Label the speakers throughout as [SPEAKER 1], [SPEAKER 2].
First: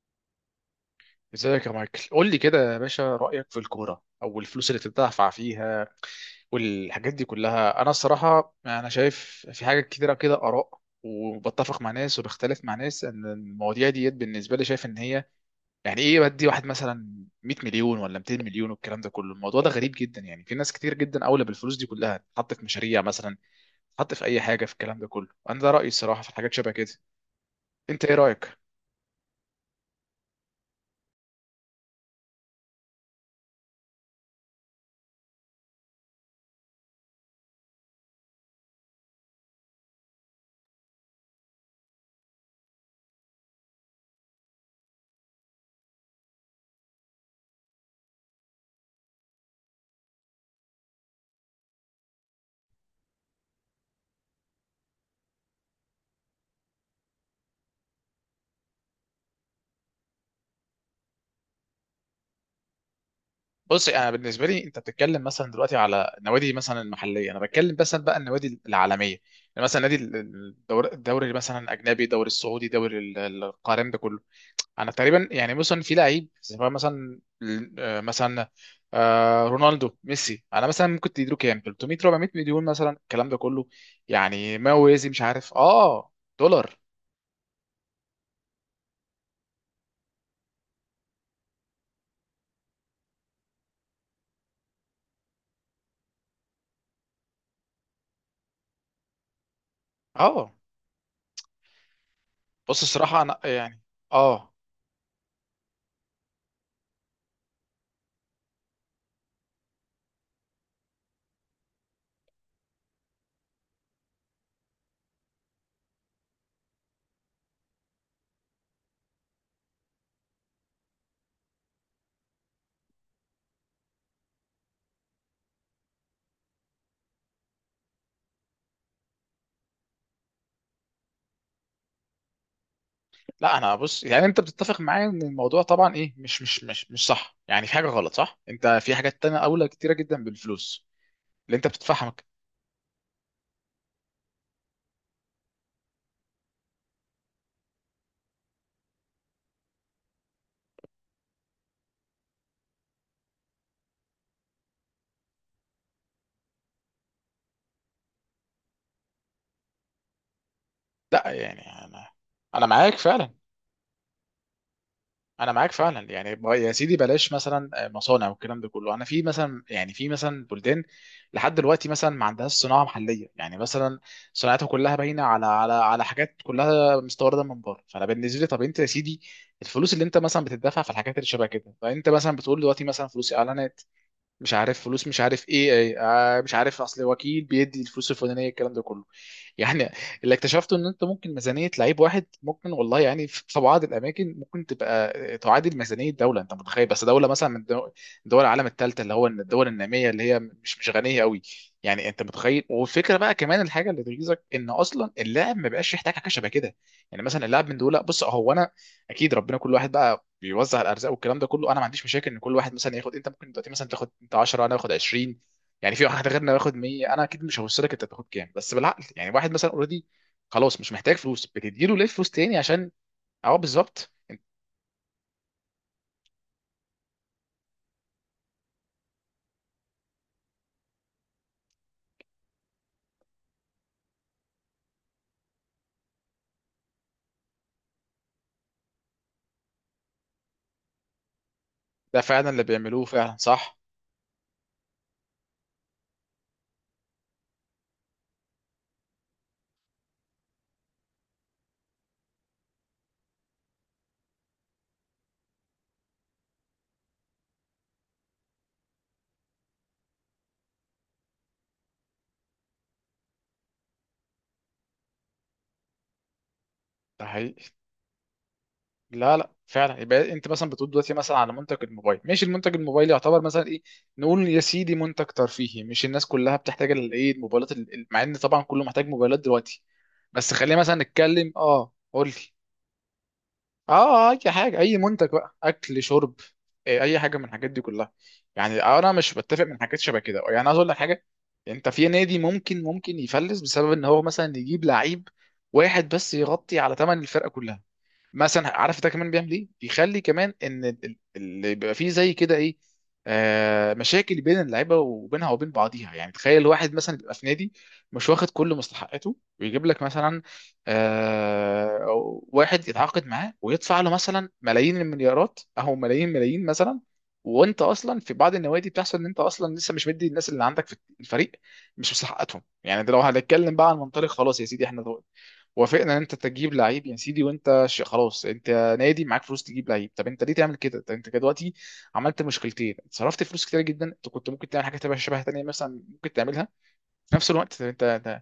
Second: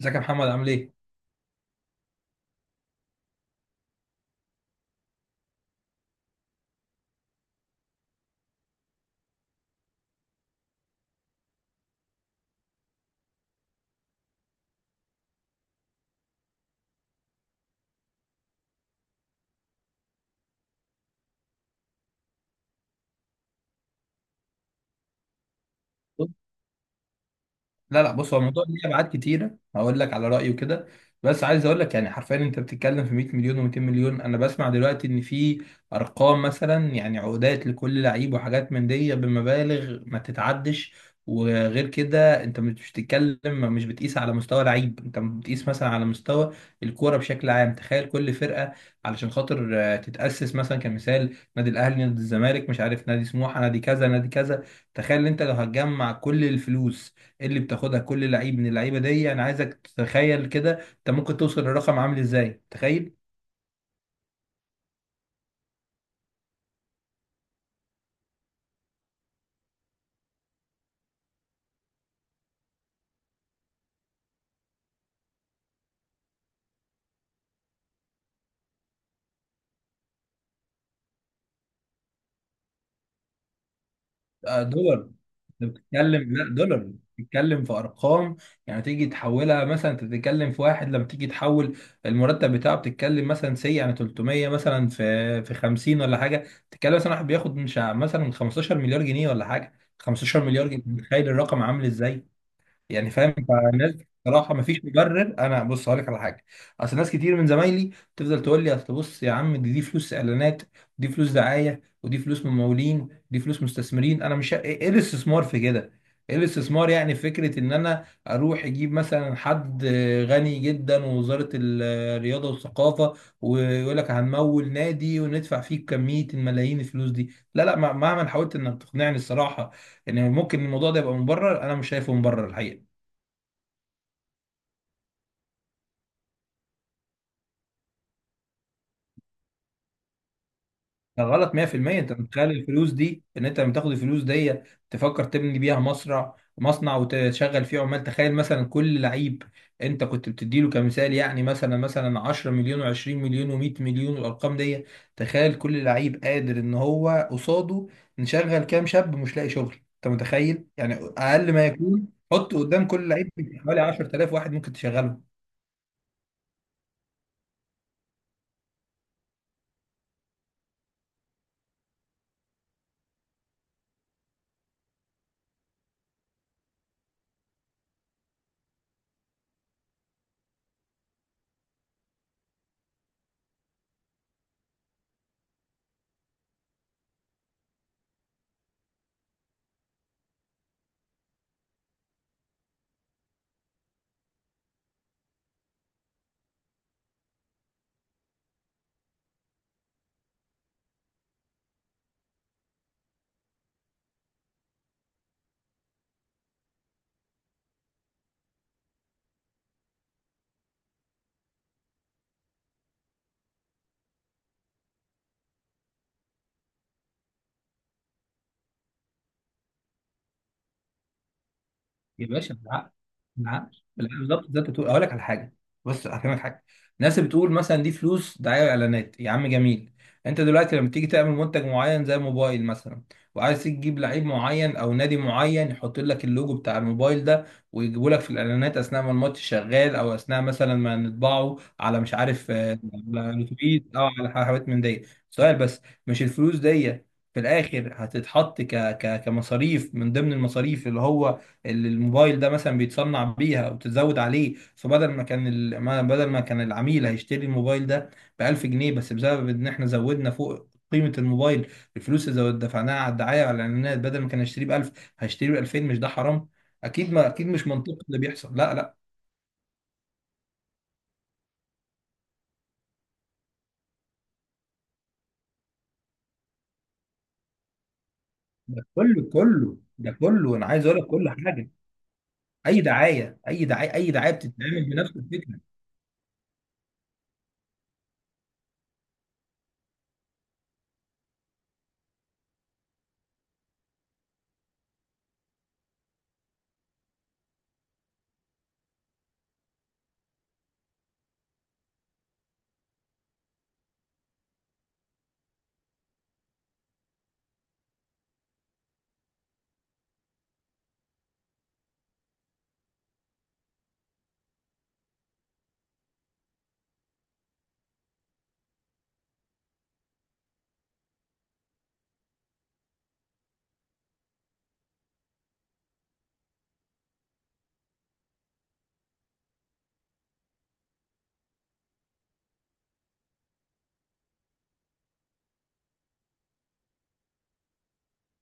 [SPEAKER 1] ازيك يا محمد عامل ايه؟
[SPEAKER 2] ازيك يا مايكل، قول لي كده يا باشا رأيك في الكورة او الفلوس اللي بتدفع فيها والحاجات دي كلها. انا الصراحة، انا شايف في حاجات كتيرة كده آراء، وبتفق مع ناس وبختلف مع ناس. ان المواضيع ديت بالنسبة لي شايف ان هي يعني ايه، بدي واحد مثلا 100 مليون ولا 200 مليون والكلام ده كله. الموضوع ده غريب جدا، يعني في ناس كتير جدا اولى بالفلوس دي كلها تحط في مشاريع، مثلا تحط في اي حاجة، في الكلام ده كله. انا ده رأيي الصراحة في حاجات شبه كده.
[SPEAKER 1] لا
[SPEAKER 2] انت
[SPEAKER 1] لا،
[SPEAKER 2] ايه
[SPEAKER 1] بص، هو
[SPEAKER 2] رأيك؟
[SPEAKER 1] الموضوع ليه ابعاد كتيره. هقول لك على رايي وكده. بس عايز اقول لك يعني حرفيا، انت بتتكلم في 100 مليون و200 مليون. انا بسمع دلوقتي ان في ارقام، مثلا يعني عقودات لكل لعيب، وحاجات من دي بمبالغ ما تتعدش. وغير كده انت مش بتقيس على مستوى لعيب، انت بتقيس مثلا على مستوى الكوره بشكل عام. تخيل كل فرقه علشان خاطر تتاسس، مثلا كمثال نادي الاهلي، نادي الزمالك، مش عارف نادي سموحه، نادي كذا نادي كذا. تخيل انت لو هتجمع كل الفلوس اللي بتاخدها كل لعيب من اللعيبه دي، انا عايزك تتخيل كده انت ممكن توصل للرقم عامل ازاي، تخيل.
[SPEAKER 2] بص، انا بالنسبه لي، انت بتتكلم مثلا دلوقتي على النوادي مثلا المحليه، انا بتكلم مثلا بقى النوادي العالميه، يعني مثلا نادي الدوري، مثلا الاجنبي، الدوري السعودي، دوري القارم ده كله. انا تقريبا يعني مثلا في لعيب سواء مثلا آه، مثلا رونالدو ميسي، انا مثلا ممكن تديله كام، 300 400 مليون مثلا الكلام ده كله، يعني
[SPEAKER 1] آه،
[SPEAKER 2] ما يوازي
[SPEAKER 1] دولار.
[SPEAKER 2] مش عارف
[SPEAKER 1] انت
[SPEAKER 2] اه.
[SPEAKER 1] بتتكلم، لا
[SPEAKER 2] دولار
[SPEAKER 1] دولار، بتتكلم في ارقام. يعني تيجي تحولها، مثلا انت بتتكلم في واحد لما تيجي تحول المرتب بتاعه، بتتكلم مثلا سي يعني 300 مثلا في 50 ولا حاجه. تتكلم مثلا واحد بياخد مش ع- مثلا 15 مليار جنيه ولا حاجه، 15
[SPEAKER 2] اه.
[SPEAKER 1] مليار جنيه. تخيل الرقم عامل ازاي،
[SPEAKER 2] بص
[SPEAKER 1] يعني
[SPEAKER 2] الصراحه
[SPEAKER 1] فاهم؟
[SPEAKER 2] انا يعني،
[SPEAKER 1] فالناس
[SPEAKER 2] اه.
[SPEAKER 1] بصراحه مفيش مبرر. انا بص هقول لك على حاجه، اصل ناس كتير من زمايلي تفضل تقول لي اصل بص يا عم، دي فلوس اعلانات، ودي فلوس دعايه، ودي فلوس ممولين، ودي فلوس مستثمرين. انا مش إيه الاستثمار في كده؟ ايه الاستثمار يعني في فكره ان انا اروح اجيب مثلا حد غني جدا ووزاره الرياضه والثقافه، ويقول لك هنمول نادي وندفع فيه كميه الملايين الفلوس دي؟ لا لا، مهما حاولت انك تقنعني الصراحه، يعني ممكن الموضوع ده يبقى مبرر، انا مش شايفه مبرر الحقيقه.
[SPEAKER 2] لا انا بص يعني انت بتتفق معايا ان الموضوع طبعا ايه مش صح، يعني في حاجه غلط صح. انت في حاجات تانية اولى كتيره جدا بالفلوس
[SPEAKER 1] ده غلط
[SPEAKER 2] اللي انت
[SPEAKER 1] 100%. انت
[SPEAKER 2] بتدفعها.
[SPEAKER 1] متخيل الفلوس دي، ان انت لما تاخد الفلوس دي تفكر تبني بيها مصنع، مصنع وتشغل فيه عمال؟ تخيل مثلا كل لعيب انت كنت بتديله كمثال، يعني مثلا 10 مليون و20 مليون و100 مليون والارقام دي، تخيل كل لعيب قادر ان هو قصاده نشغل كام شاب مش لاقي شغل. انت متخيل يعني؟
[SPEAKER 2] لا
[SPEAKER 1] اقل
[SPEAKER 2] يعني
[SPEAKER 1] ما يكون
[SPEAKER 2] انا،
[SPEAKER 1] حط
[SPEAKER 2] انا
[SPEAKER 1] قدام
[SPEAKER 2] معاك
[SPEAKER 1] كل لعيب
[SPEAKER 2] فعلا.
[SPEAKER 1] حوالي 10,000 واحد ممكن تشغله.
[SPEAKER 2] انا معاك فعلا، يعني يا سيدي بلاش مثلا مصانع والكلام ده كله. انا في مثلا، يعني في مثلا بلدان لحد دلوقتي مثلا ما عندهاش صناعه محليه، يعني مثلا صناعتها كلها باينه على على حاجات كلها مستورده من بره. فانا بالنسبه لي، طب انت يا سيدي الفلوس اللي انت مثلا بتدفع في الحاجات اللي شبه كده، فانت مثلا بتقول دلوقتي مثلا فلوس اعلانات، مش عارف فلوس، مش عارف ايه ايه، مش عارف اصل وكيل بيدي الفلوس الفلانيه الكلام ده كله. يعني اللي اكتشفته ان انت ممكن ميزانيه لعيب واحد ممكن والله، يعني في بعض الاماكن ممكن تبقى تعادل ميزانيه دوله. انت متخيل؟ بس دوله مثلا من دول العالم الثالثه، اللي هو الدول الناميه اللي هي مش غنيه قوي. يعني انت متخيل. والفكره بقى كمان الحاجه اللي تغيظك ان اصلا اللاعب ما بقاش يحتاج حاجه شبه كده. يعني مثلا اللاعب من دول، بص هو، انا اكيد ربنا كل واحد بقى بيوزع الارزاق والكلام ده كله. انا ما عنديش مشاكل ان كل واحد مثلا ياخد، انت ممكن دلوقتي مثلا تاخد انت 10، انا اخد 20، يعني في واحد غيرنا ياخد 100. انا اكيد مش هوصلك انت تاخد كام، بس بالعقل يعني. واحد مثلا اوريدي خلاص مش محتاج فلوس، بتديله ليه
[SPEAKER 1] يا
[SPEAKER 2] فلوس
[SPEAKER 1] باشا
[SPEAKER 2] تاني عشان.
[SPEAKER 1] بالعقل
[SPEAKER 2] اه
[SPEAKER 1] بالعقل
[SPEAKER 2] بالظبط.
[SPEAKER 1] بالعقل، بالظبط زي ما انت بتقول. اقول لك على حاجه، بص هفهمك حاجه. الناس اللي بتقول مثلا دي فلوس دعايه واعلانات، يا عم جميل. انت دلوقتي لما تيجي تعمل منتج معين زي موبايل مثلا، وعايز تجيب لعيب معين او نادي معين يحط لك اللوجو بتاع الموبايل ده ويجيبوا لك في الاعلانات اثناء ما الماتش شغال، او اثناء مثلا ما نطبعه على مش
[SPEAKER 2] ده فعلا
[SPEAKER 1] عارف
[SPEAKER 2] اللي بيعملوه
[SPEAKER 1] على
[SPEAKER 2] فعلا، صح.
[SPEAKER 1] الاتوبيس او على حاجات من دي. سؤال بس، مش الفلوس دي في الاخر هتتحط كمصاريف من ضمن المصاريف اللي الموبايل ده مثلا بيتصنع بيها، وتزود عليه؟ فبدل ما كان ال... ما بدل ما كان العميل هيشتري الموبايل ده ب 1000 جنيه بس، بسبب ان احنا زودنا فوق قيمة الموبايل الفلوس اللي دفعناها على الدعاية، على الإعلانات، بدل ما كان يشتريه ب 1000 هيشتريه ب 2000. مش ده حرام؟
[SPEAKER 2] ده
[SPEAKER 1] أكيد
[SPEAKER 2] حقيقي.
[SPEAKER 1] مش منطقي اللي بيحصل، لا لا.
[SPEAKER 2] لا لا فعلا. يبقى انت مثلا بتقول دلوقتي مثلا على منتج الموبايل، ماشي. المنتج الموبايل يعتبر مثلا ايه، نقول يا سيدي منتج ترفيهي، مش الناس كلها بتحتاج الايه، الموبايلات مع ان طبعا
[SPEAKER 1] ده
[SPEAKER 2] كله محتاج
[SPEAKER 1] كله
[SPEAKER 2] موبايلات
[SPEAKER 1] كله
[SPEAKER 2] دلوقتي.
[SPEAKER 1] ده
[SPEAKER 2] بس
[SPEAKER 1] كله أنا
[SPEAKER 2] خلينا
[SPEAKER 1] عايز
[SPEAKER 2] مثلا
[SPEAKER 1] أقول لك كل
[SPEAKER 2] نتكلم،
[SPEAKER 1] حاجة.
[SPEAKER 2] اه قول لي.
[SPEAKER 1] أي دعاية، أي
[SPEAKER 2] اه
[SPEAKER 1] دعاية، أي دعاية
[SPEAKER 2] اي حاجه،
[SPEAKER 1] بتتعمل
[SPEAKER 2] اي
[SPEAKER 1] بنفس
[SPEAKER 2] منتج بقى،
[SPEAKER 1] الفكرة.
[SPEAKER 2] اكل شرب، اي حاجه من الحاجات دي كلها. يعني انا مش بتفق من حاجات شبه كده. يعني عايز اقول لك حاجه، انت في نادي ممكن يفلس بسبب ان هو مثلا يجيب لعيب واحد بس يغطي على ثمن الفرقه كلها. مثلا عارف ده كمان بيعمل ايه، بيخلي كمان ان اللي بيبقى فيه زي كده ايه، آه، مشاكل بين اللعيبه وبينها وبين بعضيها. يعني تخيل واحد مثلا بيبقى في نادي مش واخد كل مستحقاته ويجيب لك مثلا آه، أو واحد يتعاقد معاه ويدفع له مثلا ملايين المليارات او ملايين ملايين مثلا. وانت اصلا في بعض النوادي بتحصل ان انت اصلا لسه مش مدي الناس اللي عندك في الفريق مش مستحقاتهم. يعني ده لو هنتكلم بقى عن منطلق خلاص يا سيدي احنا وافقنا ان انت تجيب لعيب يا سيدي. وانت خلاص انت نادي معاك فلوس تجيب لعيب، طب انت ليه تعمل كده؟ طب انت كده دلوقتي عملت مشكلتين: صرفت فلوس كتير جدا، انت كنت ممكن تعمل حاجه تبقى شبه تانية مثلا ممكن تعملها في نفس الوقت. انت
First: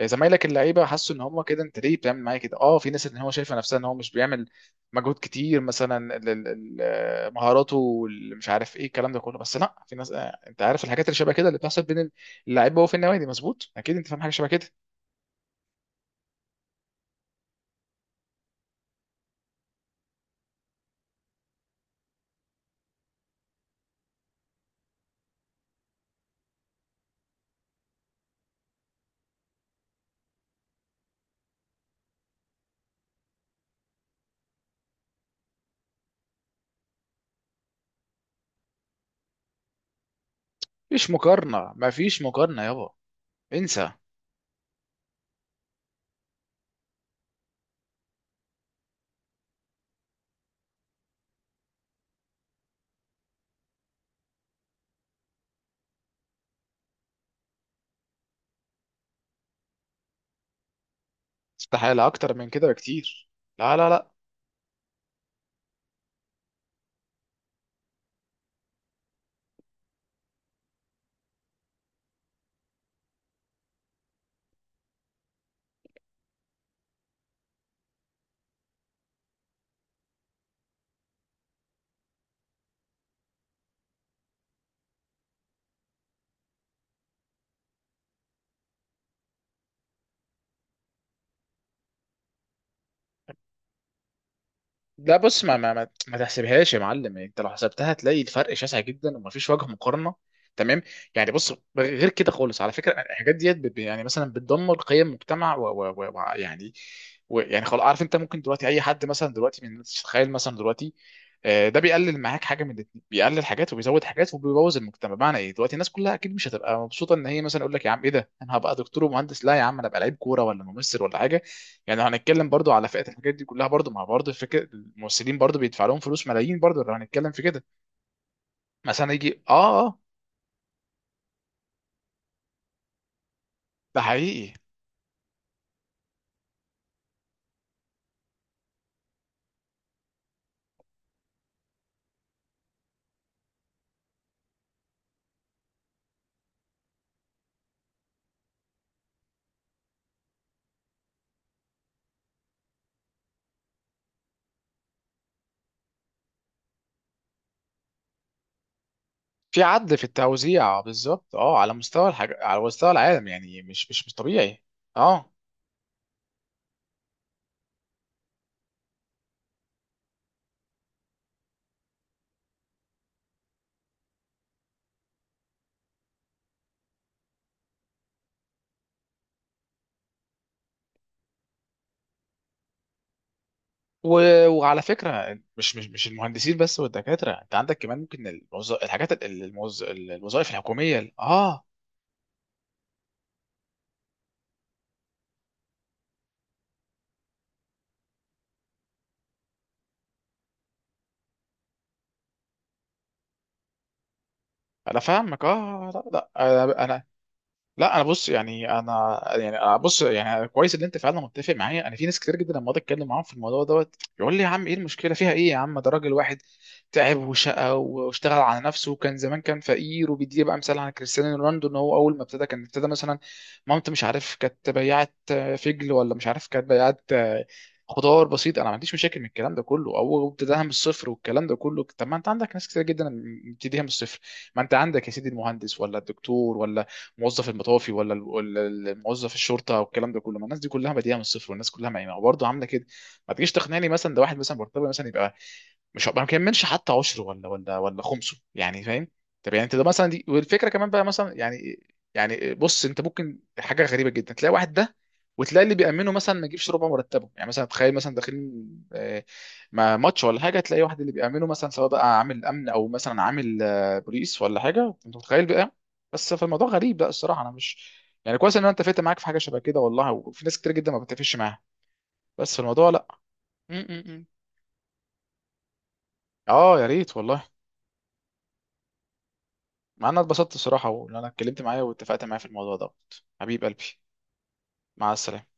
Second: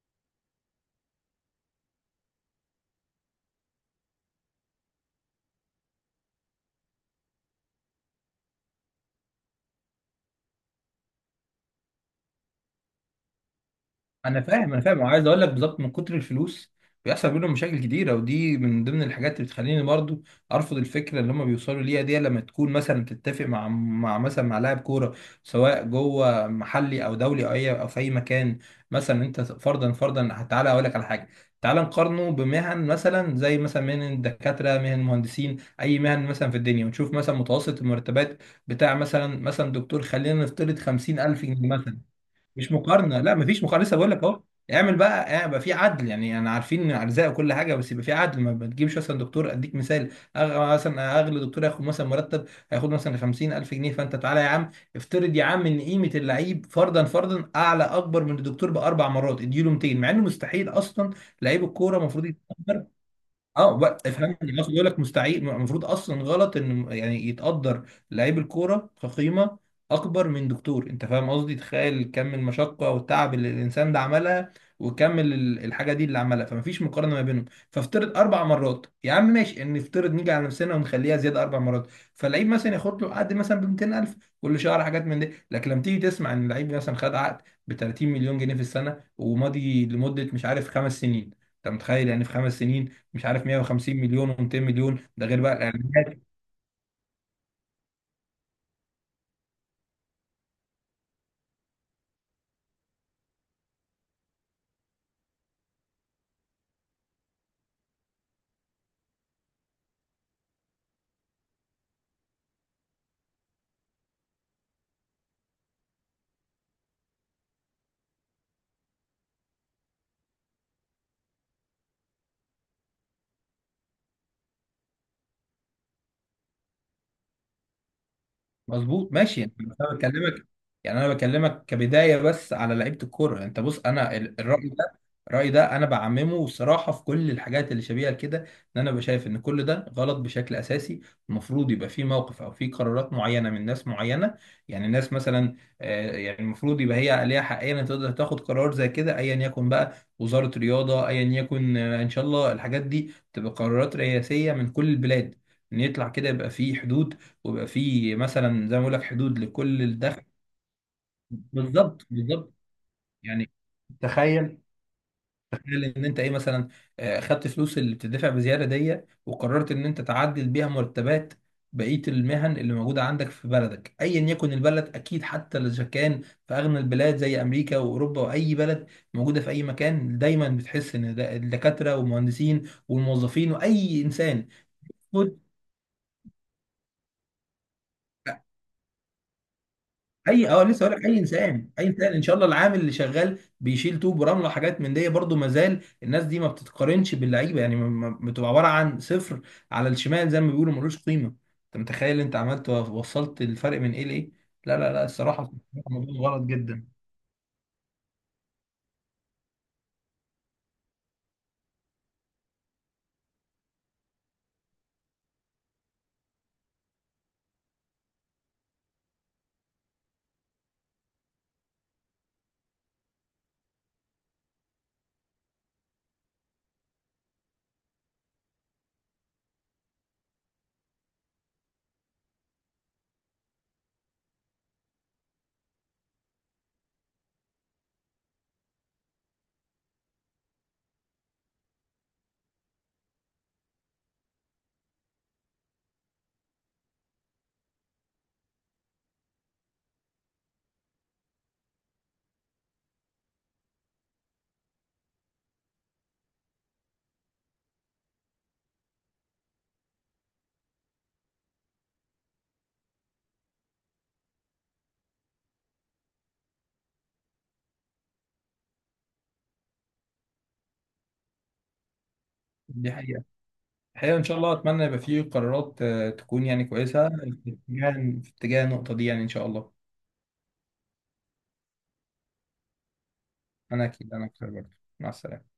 [SPEAKER 2] زمايلك اللعيبه حسوا ان هم كده، انت ليه بتعمل معايا كده؟ اه في ناس ان هو شايفه نفسها ان هو مش بيعمل مجهود كتير، مثلا مهاراته مش عارف ايه الكلام ده كله. بس لا، في ناس انت عارف الحاجات اللي شبه كده اللي بتحصل بين اللعيبه وفي النوادي. مظبوط، اكيد انت فاهم حاجه
[SPEAKER 1] انا
[SPEAKER 2] شبه كده.
[SPEAKER 1] فاهم انا فاهم وعايز اقول لك بالظبط من كتر الفلوس بيحصل بينهم مشاكل كتيره، ودي من ضمن الحاجات اللي بتخليني برضو ارفض الفكره اللي هم بيوصلوا ليها دي. لما تكون مثلا تتفق مع لاعب كوره، سواء جوه محلي او دولي او في اي مكان، مثلا انت فرضا فرضا تعالى اقول لك على حاجه. تعالى نقارنه بمهن، مثلا زي مثلا مهن الدكاتره، مهن المهندسين، اي مهن مثلا في الدنيا، ونشوف مثلا متوسط المرتبات بتاع مثلا دكتور، خلينا نفترض
[SPEAKER 2] مفيش
[SPEAKER 1] 50,000 جنيه
[SPEAKER 2] مقارنه،
[SPEAKER 1] مثلا.
[SPEAKER 2] مفيش مقارنه
[SPEAKER 1] مش
[SPEAKER 2] يابا.
[SPEAKER 1] مقارنه، لا مفيش مقارنه،
[SPEAKER 2] انسى.
[SPEAKER 1] لسه بقول لك اهو. اعمل بقى يبقى في عدل، يعني عارفين ارزاق وكل حاجه، بس يبقى في عدل. ما تجيبش مثلا دكتور، اديك مثال مثلا اغلى دكتور هياخد مثلا 50,000 جنيه. فانت تعالى يا عم افترض يا عم ان قيمه اللعيب فرضا فرضا اكبر من الدكتور باربع مرات، اديله 200، مع انه مستحيل اصلا. لعيب الكوره
[SPEAKER 2] استحالة
[SPEAKER 1] المفروض،
[SPEAKER 2] اكتر من كده بكتير. لا
[SPEAKER 1] اه
[SPEAKER 2] لا
[SPEAKER 1] بقى
[SPEAKER 2] لا.
[SPEAKER 1] افهمني، المصري بيقول لك مستحيل، المفروض اصلا غلط ان يعني يتقدر لعيب الكوره كقيمه اكبر من دكتور. انت فاهم قصدي؟ تخيل كم المشقه والتعب اللي الانسان ده عملها، وكم الحاجه دي اللي عملها. فمفيش مقارنه ما بينهم. فافترض 4 مرات يا عم ماشي، ان نفترض نيجي على نفسنا ونخليها زياده 4 مرات، فاللعيب مثلا ياخد له عقد مثلا ب 200,000 كل شهر، حاجات من دي. لكن لما تيجي تسمع ان اللعيب مثلا خد عقد ب 30 مليون جنيه في السنه، وماضي لمده مش عارف 5 سنين. انت متخيل يعني في 5 سنين مش عارف 150 مليون و200 مليون،
[SPEAKER 2] لا
[SPEAKER 1] ده غير
[SPEAKER 2] بص،
[SPEAKER 1] بقى
[SPEAKER 2] ما
[SPEAKER 1] الاعلانات؟
[SPEAKER 2] تحسبهاش يا معلم، انت لو حسبتها هتلاقي الفرق شاسع جدا ومفيش وجه مقارنة. تمام. يعني بص، غير كده خالص، على فكرة الحاجات ديت يعني مثلا بتدمر قيم مجتمع و يعني، و يعني خلاص. عارف، انت ممكن دلوقتي اي حد مثلا دلوقتي من الناس، تخيل مثلا دلوقتي ده بيقلل معاك حاجه من الاتنين، بيقلل حاجات وبيزود حاجات وبيبوظ المجتمع. بمعنى ايه؟ دلوقتي الناس كلها اكيد مش هتبقى مبسوطه ان هي مثلا يقول لك يا عم ايه ده، انا هبقى دكتور ومهندس؟ لا يا عم، انا ابقى لعيب كوره ولا ممثل ولا حاجه. يعني لو هنتكلم برضو على فئات الحاجات دي كلها برضو، مع برضو فكره الممثلين برضو بيدفع لهم فلوس ملايين، برضو لو هنتكلم في كده. مثلا
[SPEAKER 1] مظبوط ماشي
[SPEAKER 2] يجي
[SPEAKER 1] يعني،
[SPEAKER 2] اه
[SPEAKER 1] انا
[SPEAKER 2] اه.
[SPEAKER 1] بكلمك انا بكلمك كبدايه بس على لعيبه الكوره. انت بص
[SPEAKER 2] ده
[SPEAKER 1] انا
[SPEAKER 2] حقيقي.
[SPEAKER 1] الراي ده انا بعممه صراحه في كل الحاجات اللي شبيهه كده. ان انا بشايف ان كل ده غلط بشكل اساسي. المفروض يبقى في موقف او في قرارات معينه من ناس معينه، يعني ناس مثلا يعني المفروض يبقى هي ليها حقيه ان تقدر تاخد قرار زي كده، ايا يكن بقى وزاره رياضه، ايا يكن. ان شاء الله الحاجات دي تبقى قرارات رئاسيه من كل البلاد، ان يطلع كده يبقى في حدود، ويبقى في مثلا زي ما بقول لك حدود
[SPEAKER 2] في
[SPEAKER 1] لكل
[SPEAKER 2] عدل في
[SPEAKER 1] الدخل.
[SPEAKER 2] التوزيع بالظبط، اه، على
[SPEAKER 1] بالظبط
[SPEAKER 2] مستوى الحاجة،
[SPEAKER 1] بالظبط،
[SPEAKER 2] على مستوى العالم،
[SPEAKER 1] يعني
[SPEAKER 2] يعني مش
[SPEAKER 1] تخيل
[SPEAKER 2] طبيعي. اه.
[SPEAKER 1] تخيل ان انت ايه، مثلا خدت فلوس اللي بتدفع بزياده دي وقررت ان انت تعدل بيها مرتبات بقيه المهن اللي موجوده عندك في بلدك، ايا يكن البلد. اكيد حتى اذا كان في اغنى البلاد زي امريكا واوروبا واي بلد موجوده في اي مكان، دايما بتحس ان الدكاتره والمهندسين والموظفين واي
[SPEAKER 2] و...
[SPEAKER 1] انسان،
[SPEAKER 2] وعلى فكره، مش المهندسين بس والدكاتره، انت عندك كمان ممكن الموز... الحاجات ال- الموز...
[SPEAKER 1] اي
[SPEAKER 2] الوظائف
[SPEAKER 1] لسه هقول
[SPEAKER 2] الحكوميه
[SPEAKER 1] لك، اي
[SPEAKER 2] اه.
[SPEAKER 1] انسان اي انسان، ان شاء الله العامل اللي شغال بيشيل طوب ورمله وحاجات من دي برضه، ما زال الناس دي ما بتتقارنش باللعيبه. يعني بتبقى عباره عن صفر على الشمال زي ما بيقولوا، ملوش قيمه. انت متخيل؟ انت عملت وصلت الفرق من ايه لايه. لا لا
[SPEAKER 2] انا
[SPEAKER 1] لا،
[SPEAKER 2] فاهمك
[SPEAKER 1] الصراحه
[SPEAKER 2] اه.
[SPEAKER 1] الموضوع
[SPEAKER 2] لا.
[SPEAKER 1] غلط
[SPEAKER 2] لا
[SPEAKER 1] جدا.
[SPEAKER 2] انا، لا انا بص يعني انا يعني أنا بص يعني كويس ان انت فعلا متفق معايا. انا في ناس كتير جدا لما اقعد اتكلم معاهم في الموضوع دوت يقول لي يا عم ايه المشكله فيها؟ ايه يا عم؟ ده راجل واحد تعب وشقى واشتغل على نفسه وكان زمان كان فقير، وبيدي بقى مثال عن كريستيانو رونالدو، ان هو اول ما ابتدى كان ابتدى مثلا مامته مش عارف كانت بياعه فجل ولا مش عارف كانت بياعه خضار بسيط. انا ما عنديش مشاكل من الكلام ده كله، او ابتداها من الصفر والكلام ده كله. طب ما انت عندك ناس كتير جدا مبتديها من الصفر. ما انت عندك يا سيدي المهندس، ولا الدكتور، ولا موظف المطافي، ولا موظف الشرطه والكلام ده كله. ما الناس دي كلها بادئه من الصفر، والناس كلها ما برضه عامله كده. ما تجيش تقنعني مثلا ده واحد مثلا مرتبه مثلا يبقى مش، ما كملش حتى 10 ولا ولا خمسه يعني، فاهم؟ طب يعني انت ده مثلا دي، والفكره كمان بقى مثلا يعني. يعني بص انت ممكن حاجه غريبه جدا، تلاقي واحد ده وتلاقي اللي بيأمنه مثلا ما يجيبش ربع مرتبه. يعني مثلا تخيل مثلا داخلين مع ماتش ولا حاجه، تلاقي واحد اللي بيأمنه مثلا سواء بقى عامل امن، او مثلا عامل بوليس ولا حاجه. انت متخيل؟ بس فالموضوع غريب، لا الصراحه انا مش، يعني كويس ان انا اتفقت معاك في حاجه شبه كده والله، وفي ناس كتير جدا ما بتتفقش معاها بس في الموضوع،
[SPEAKER 1] دي
[SPEAKER 2] لا.
[SPEAKER 1] حقيقه.
[SPEAKER 2] م- م-
[SPEAKER 1] الحقيقه ان
[SPEAKER 2] م.
[SPEAKER 1] شاء الله اتمنى يبقى فيه قرارات تكون يعني
[SPEAKER 2] اه يا
[SPEAKER 1] كويسه
[SPEAKER 2] ريت والله.
[SPEAKER 1] في اتجاه، النقطه دي يعني ان شاء الله.
[SPEAKER 2] مع ان أنا اتبسطت الصراحه، وان انا اتكلمت معايا واتفقت معايا في الموضوع ده. حبيب قلبي.
[SPEAKER 1] انا اكيد انا اكتر برضه. مع
[SPEAKER 2] مع السلامه.
[SPEAKER 1] السلامه.